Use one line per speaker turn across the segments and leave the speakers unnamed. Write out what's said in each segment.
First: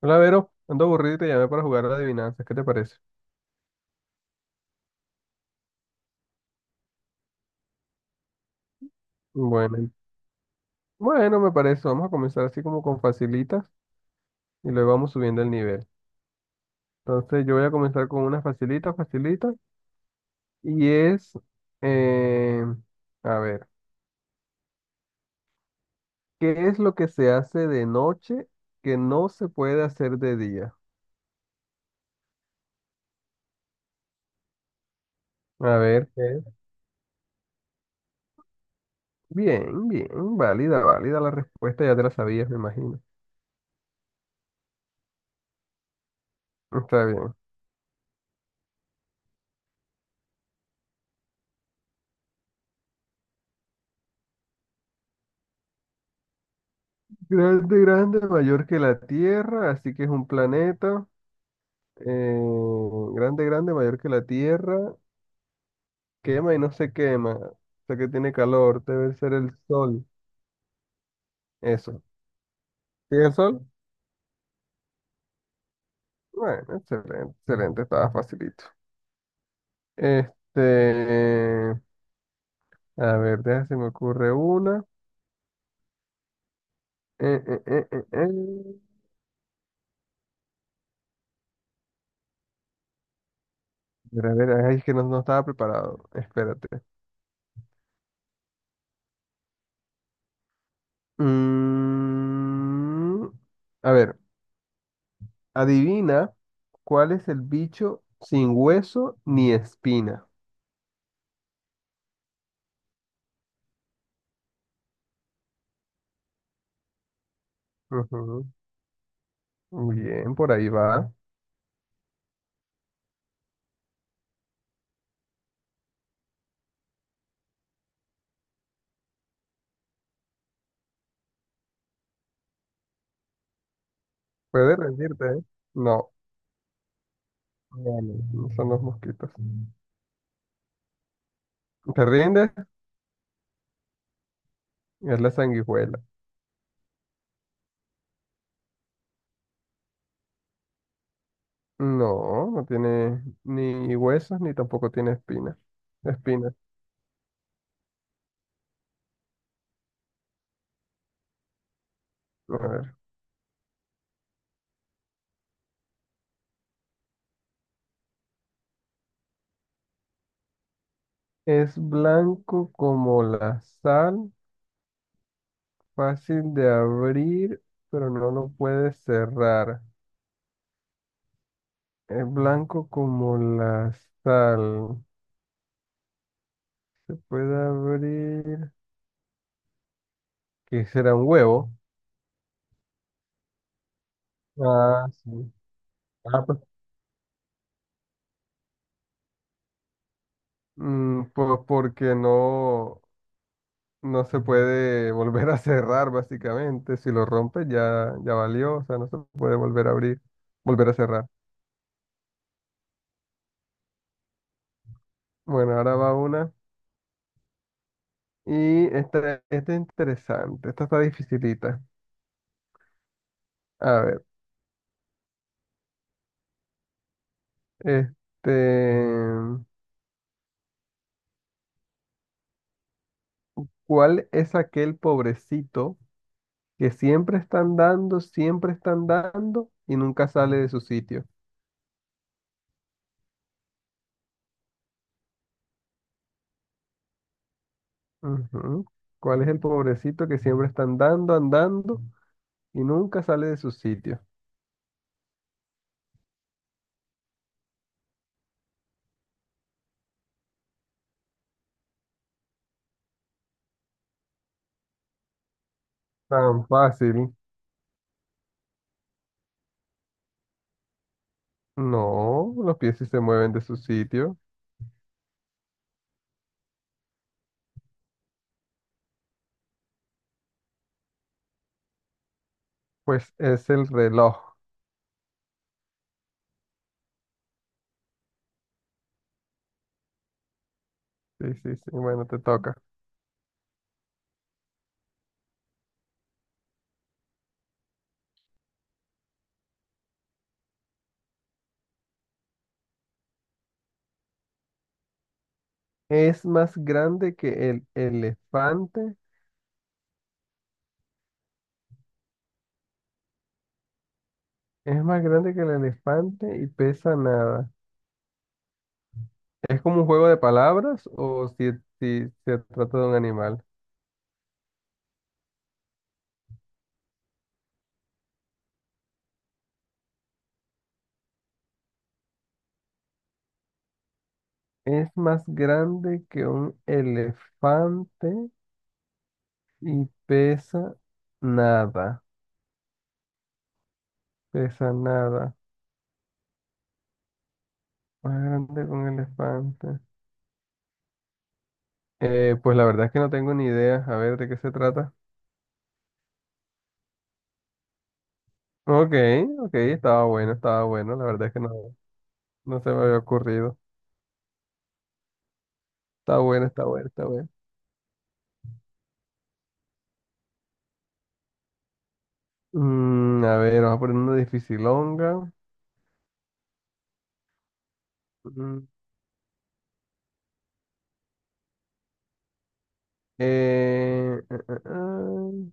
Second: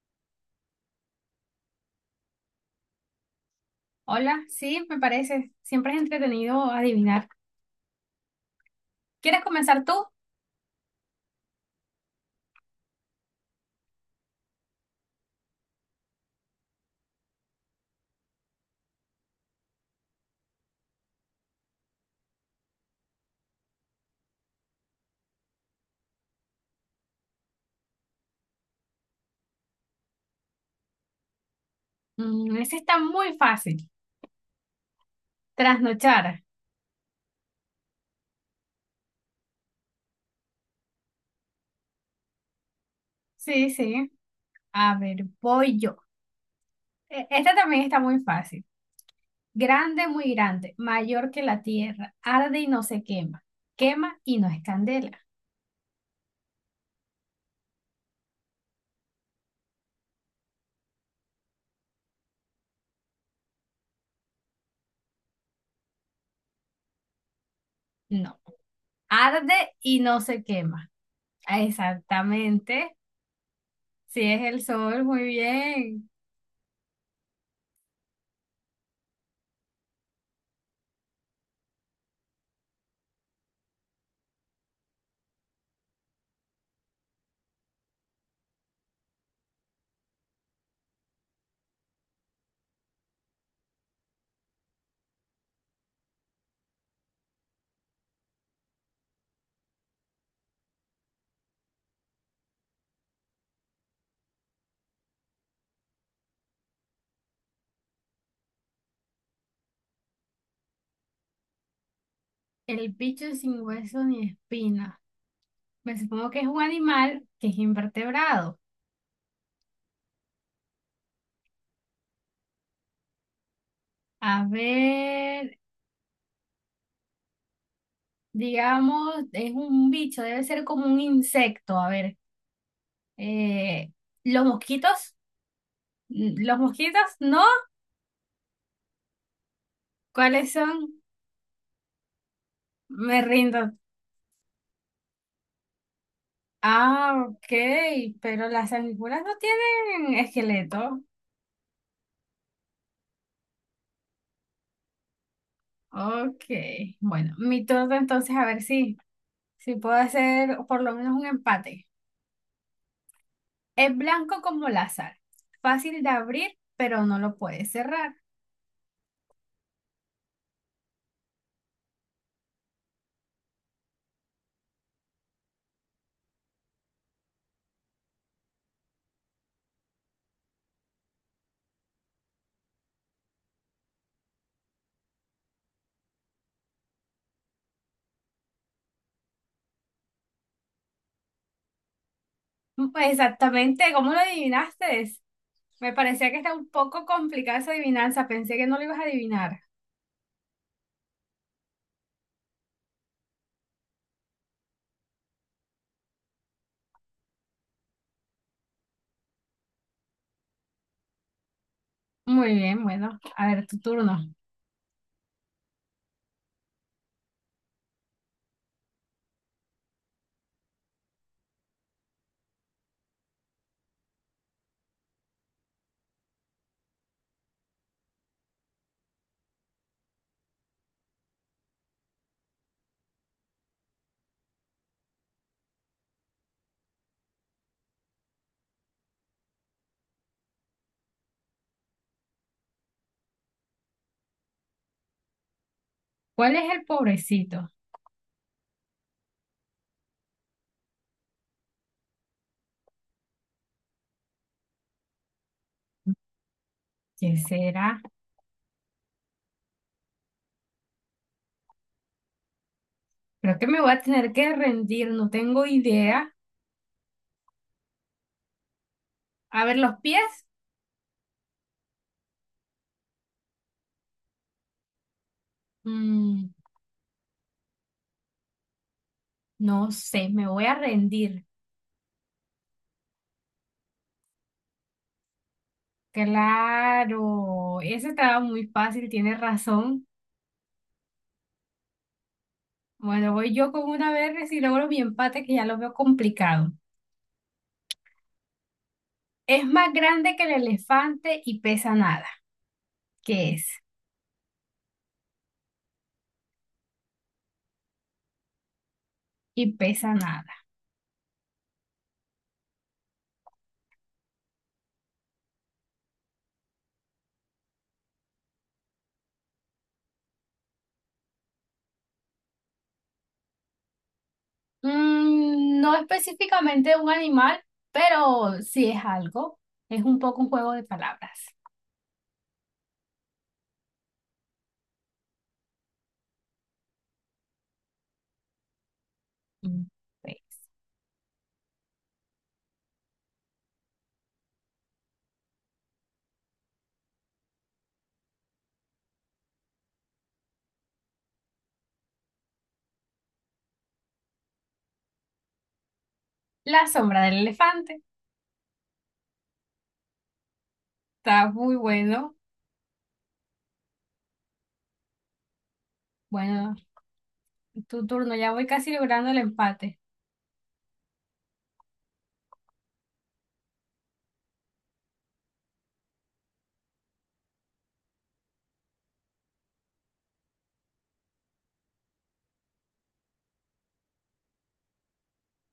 Hola, Vero. Ando aburrido y te llamé para jugar a adivinanzas. ¿Qué te parece?
Hola, sí, me parece. Siempre es entretenido adivinar. ¿Quieres
Bueno,
comenzar
y-
tú?
bueno, me parece. Vamos a comenzar así como con facilitas y luego vamos subiendo el nivel. Entonces yo voy a comenzar con una facilita, facilita. Y es, eh, a ver, ¿qué es lo que se hace de noche que no se puede hacer de día?
Mm, ese está muy fácil.
A ver, ¿qué
Trasnochar.
es? Bien, bien, válida, válida la respuesta. Ya te la sabías, me imagino.
Sí, sí. A ver, voy yo.
Está bien.
Este también está muy fácil. Grande, muy grande, mayor que la tierra, arde y no se quema. Quema y no es candela.
Grande, grande, mayor que la Tierra, así que es un planeta. Eh, grande, grande, mayor que la tierra, quema y no se quema, o sea que tiene
No,
calor, debe ser el
arde y
sol,
no se quema.
eso.
Exactamente.
¿Sí el sol?
Sí, es el sol, muy bien.
Bueno, excelente, excelente, estaba facilito. Este, a ver, déjame se me ocurre una. Eh, eh, eh, eh, eh. A ver, ay, es que no, no estaba preparado, espérate. Mm, a ver, adivina cuál es el bicho sin hueso ni espina.
El bicho sin hueso ni espina. Me supongo que es un animal que es
Ujú.
invertebrado.
Muy bien, por ahí va.
A ver, digamos, es un bicho, debe ser como un insecto. A ver, eh, ¿los
Puede
mosquitos?
rendirte, ¿eh? No,
¿Los mosquitos? ¿No?
no, no, no son los mosquitos.
¿Cuáles son?
¿Te rindes?
Me rindo.
Es la sanguijuela.
Ah, ok, pero las sanguijuelas no tienen esqueleto.
No, no tiene ni huesos ni tampoco tiene espinas.
Ok,
Espinas.
bueno, mi turno entonces a ver si puedo hacer por lo menos un empate.
A ver.
Es blanco como la sal, fácil de abrir, pero no lo puedes cerrar.
Es blanco como la sal, fácil de abrir, pero no lo puedes cerrar. Es blanco como la sal. Puede abrir. ¿Qué será un huevo?
Pues exactamente, ¿cómo lo
Ah,
adivinaste?
sí.
Me parecía que
Ah,
está
pues
un poco complicada esa adivinanza, pensé que no lo ibas a adivinar.
Pues porque no, no se puede volver a cerrar, básicamente. Si lo rompes ya, ya valió, o sea, no se puede volver a abrir, volver a cerrar.
Muy bien, bueno, a ver, tu turno.
Bueno, ahora va una. Y esta es interesante, esta está dificilita. A ver, este, ¿Cuál es aquel pobrecito que siempre están dando y nunca sale de su sitio?
¿Cuál es el pobrecito?
Ujú. ¿Cuál es el pobrecito que siempre están dando, andando? Y nunca sale de su sitio.
¿Quién será? Creo que me voy a tener que rendir, no tengo idea.
Tan fácil.
A ver, los pies.
No, los pies sí se mueven de su sitio.
Mm, no sé, me voy a rendir.
Pues es el reloj.
Claro, ese estaba muy fácil, tienes razón.
Sí, sí, sí. Bueno, te toca.
Bueno, voy yo con una vez y logro mi empate que ya lo veo complicado. Es más grande que el elefante y pesa nada. ¿Qué es?
Es más grande que el elefante.
Y pesa nada.
Es más grande que el elefante y pesa nada. ¿Es como un juego de palabras o si, si se trata de un animal?
Mm, no específicamente un animal, pero sí es algo. Es un poco un juego de palabras.
Es más grande que un elefante
Mm,
y
pues.
pesa nada. Pesa nada. Más grande que un elefante. Pues la verdad es que no tengo ni idea. A ver, ¿de qué se trata?
La sombra del elefante.
Ok, ok, estaba bueno, estaba bueno. La verdad
Está
es que no,
muy bueno.
no se me había ocurrido. Está bueno,
Bueno,
está bueno, está bueno.
tu turno. Ya voy casi logrando el empate.
Mm, a ver, vamos a poner una dificilonga. Mm, eh, eh, eh, eh.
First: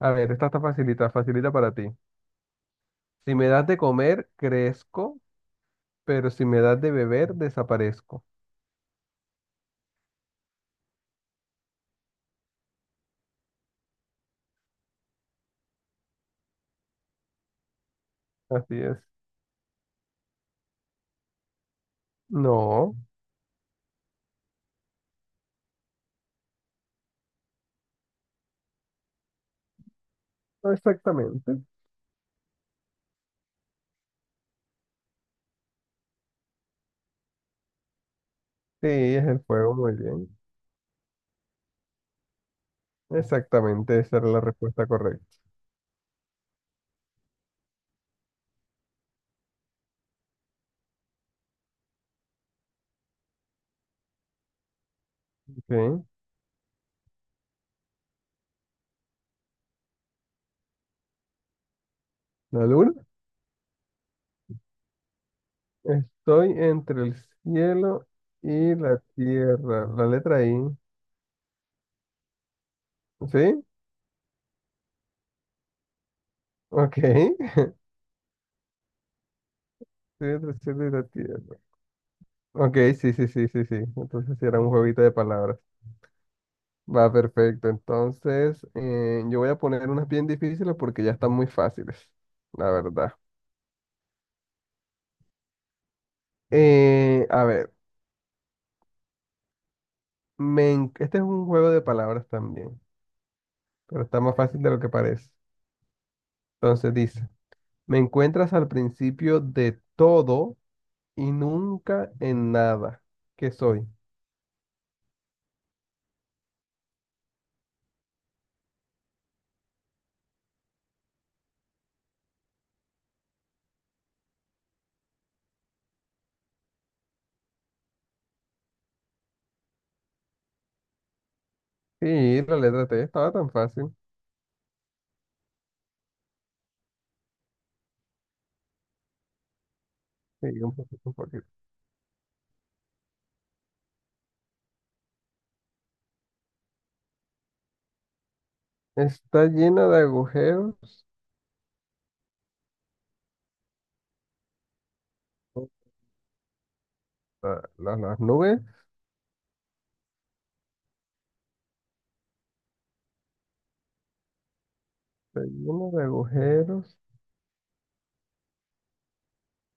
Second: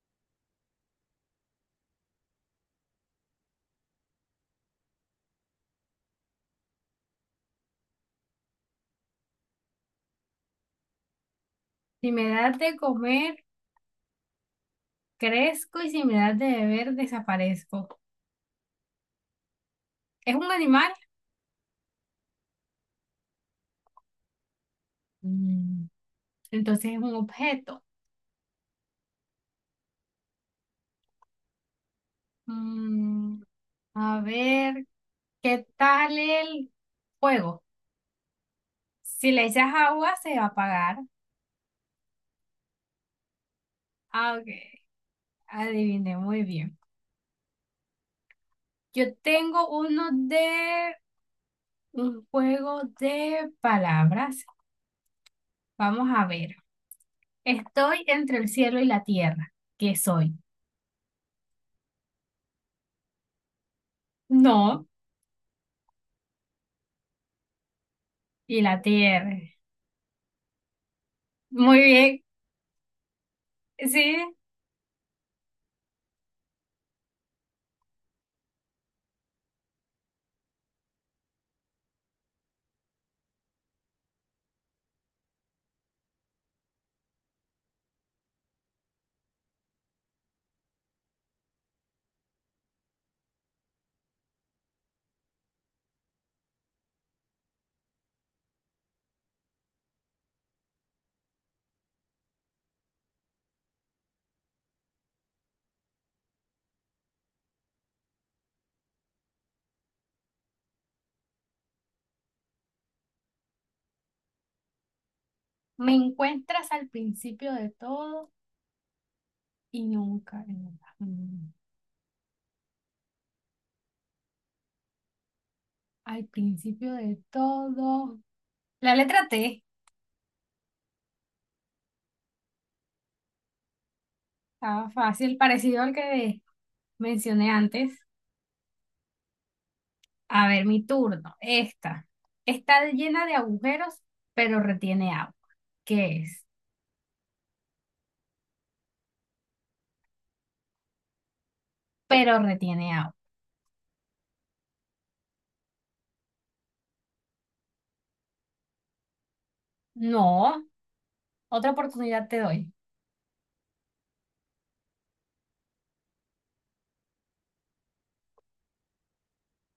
A ver, esta está facilita, facilita para ti. Si me das de comer, crezco, pero si me das de beber, desaparezco.
Si me das de comer, crezco y si me das de beber, desaparezco.
Así es.
¿Es un animal?
No,
Mm, entonces es un objeto.
no exactamente.
Mm, a ver, ¿qué tal el fuego?
Sí, es
Si
el
le echas
fuego, muy
agua,
bien.
se va a apagar.
Exactamente, esa era
Ah,
la
ok.
respuesta correcta.
Adiviné muy bien. Yo tengo uno de un juego de palabras.
Sí,
Vamos a ver. Estoy entre el cielo y la tierra. ¿Qué soy?
la luna.
No,
Estoy entre el cielo
y
y
la
la
tierra.
tierra. La letra I.
Muy bien.
¿Sí?
Sí,
Ok. Estoy entre el cielo y la tierra. Ok, sí, sí, sí, sí, sí. Entonces sí era un jueguito de palabras. Va, perfecto. Entonces, yo voy a poner unas bien difíciles porque ya están muy fáciles, la verdad. A ver, este es un juego de palabras también, pero está más fácil de lo que parece. Entonces dice, me encuentras al principio de todo y nunca en nada. ¿Qué soy?
me encuentras al principio de todo y nunca, nunca, nunca. Al principio de todo. La letra T.
Sí, la letra T estaba tan fácil.
Estaba fácil, parecido al que mencioné antes.
Sí,
A ver,
un
mi
poquito, un
turno.
poquito.
Esta. Está llena de agujeros, pero retiene agua. ¿Qué es?
Está llena de agujeros.
Pero retiene agua.
Las nubes.
No, otra oportunidad te doy.
Está llena de agujeros,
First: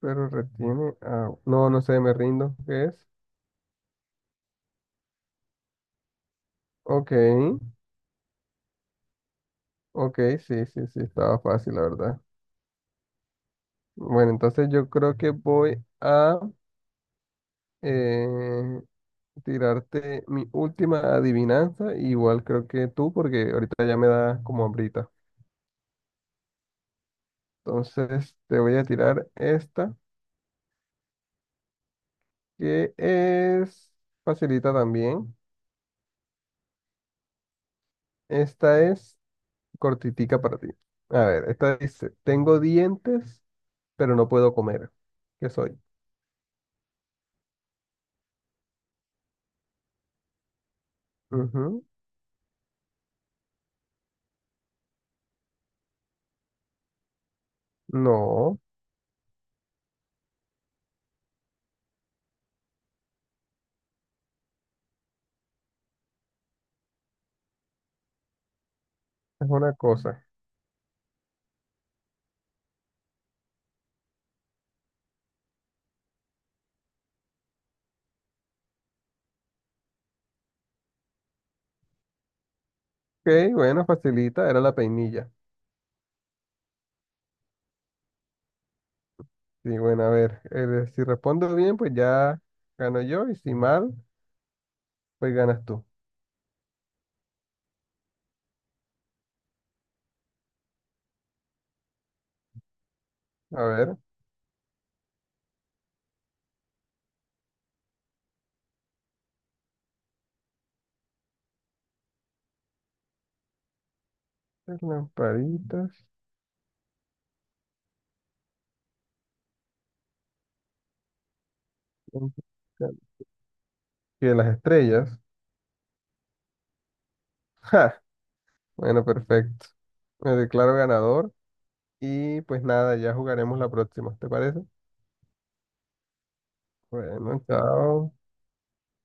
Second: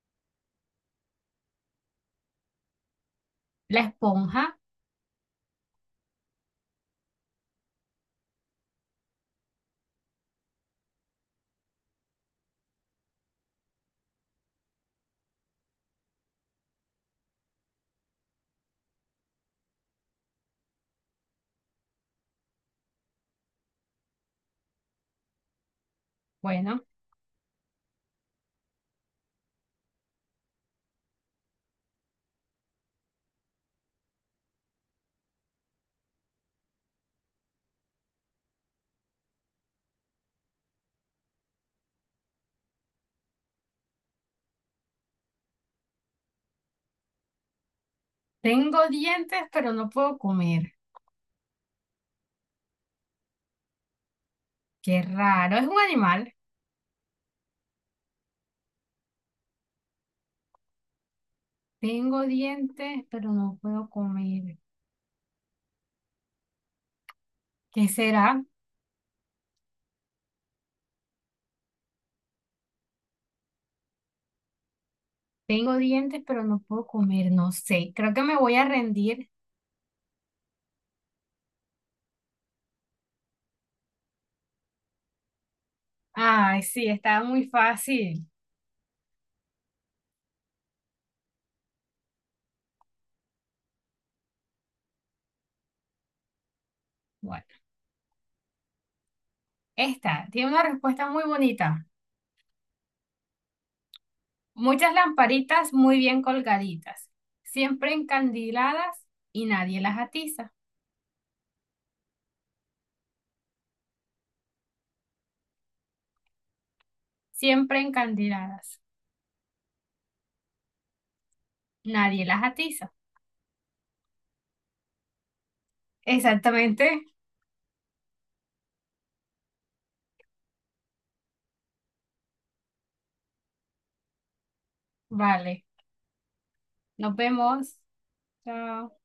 pero retiene agua. No, no sé, me rindo. ¿Qué es?
La esponja.
Ok, ok, sí, sí, sí, estaba fácil, la verdad. Bueno, entonces yo creo que voy a eh, tirarte mi última adivinanza. Igual creo que tú, porque ahorita ya me da como hambrita.
Bueno,
Entonces te voy a tirar esta, que es facilita también. Esta es cortitica para ti. A ver, esta dice, tengo dientes, pero no puedo comer. ¿Qué soy?
tengo dientes, pero no puedo comer.
Ujú.
Qué raro, es un animal.
No,
Tengo dientes, pero no puedo comer. ¿Qué será?
es una cosa.
Tengo dientes, pero no puedo comer. No sé, creo que me voy a rendir.
Ok, bueno, facilita, era la peinilla.
Ay, sí, estaba muy fácil.
Sí, bueno, a ver, si respondo bien, pues ya gano yo, y si mal, pues ganas tú.
Bueno, esta tiene una respuesta muy bonita.
A ver,
Muchas lamparitas muy bien colgaditas, siempre encandiladas y nadie las atiza.
las lamparitas,
Siempre encandiladas, nadie las atiza.
que las estrellas.
Exactamente.
Bueno, perfecto. Me declaro ganador y pues nada, ya jugaremos la próxima, ¿te parece?
Vale, nos
Bueno,
vemos.
chao.
Chao.